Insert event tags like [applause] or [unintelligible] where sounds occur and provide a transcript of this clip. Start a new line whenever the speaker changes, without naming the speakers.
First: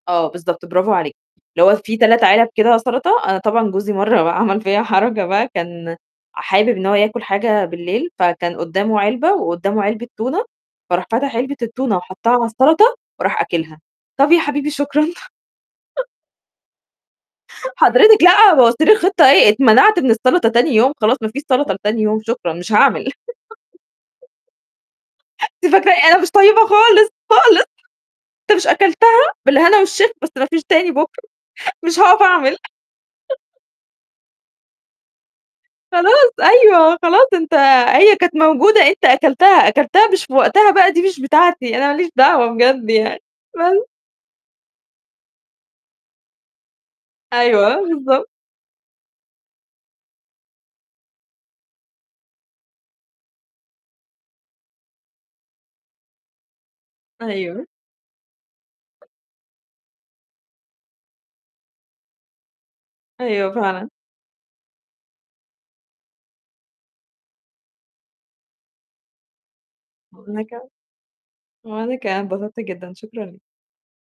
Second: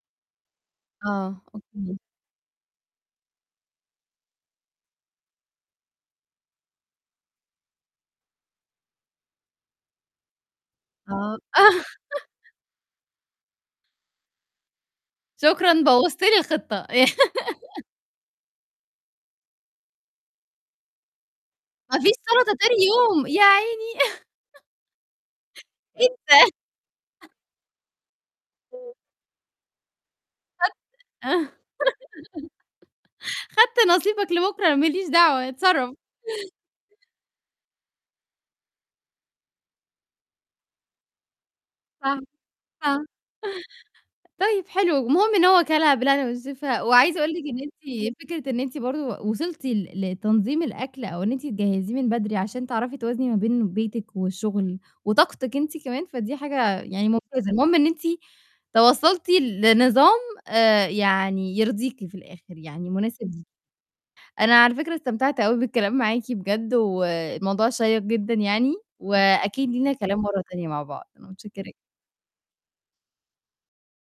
آه، بالضبط برافو عليكِ،
آه،
اللي هو
أوكي.
في 3 علب كده سَلطة، أنا طبعًا جوزي مرّة بقى عمل فيّا حركة بقى، كان حابب إن هو ياكُل حاجة بالليل، فكان قدّامه علبة وقدّامه علبة تونة، فراح
أب
فتح علبة
آه.
التونة وحطّها على السَلطة وراح أكلها، طَب يا حبيبي شكرًا.
شكرًا،
[chuckles]
بوظت لي الخطّة. [laughs]
حضرتِك لأ، بوّظتِ لي الخطّة إيه، اتمنعت من السَلطة تاني يوم، خلاص ما فيش سَلطة
ما
لتاني
فيش
يوم شكرًا،
سَلطة
مش
تاني
هاعمل.
يوم، يا عيني.
[laughs]
[chuckles]
أنتِ فاكرة إيه؟ أنا مش
[unintelligible]
طيّبة خالص، خالص. "أنت مش
[unintelligible]
أكلتها بالهنا والشفا، بس ما فيش
خدت
تاني بُكرة، مش هاقف أعمل." [chuckles]
[laughs] خدت نصيبك لبكُرة أنا ما ليش دعوة اتصرّف.
خلاص أيوه، "خلاص أنت هي كانت موجودة أنت أكلتها، أكلتها مش في وقتها بقى دي مش بتاعتي، أنا ما ليش
آه.
دعوة بجد
آه.
يعني." [unintelligible]
طيب حلو، المهم إن هو كَلها بالهنا والشفا وعايزة أقول لِك إن
أيوه، آه،
أنتِ
بالضبط.
فكرة أنتِ برضه و وصلتِ ل لتنظيم الأكل أو إن أنتِ تجهّزيه من بدري عشان تعرفي توازني ما بين بيتِك والشُغل وطاقتِك أنتِ كمان، فدي حاجة يعني مُمتازة
أيوه.
المهم إن أنتِ توصّلتِ ل لنظام آآ يعني يرضيكِ في الآخِر، يعني مناسب ليكِ.
أيوه، فعلًا.
أنا على فكرة استمتعت أوي بالكلام معاكِ بجد والموضوع شيّق جدًا يعني وأكيد لينا كلام
وأنا
مرّة تانية
كمان.
مع بعض، أنا متشكّرة ج
وأنا كمان أنا اتبسطت جدًا، شكرًا لي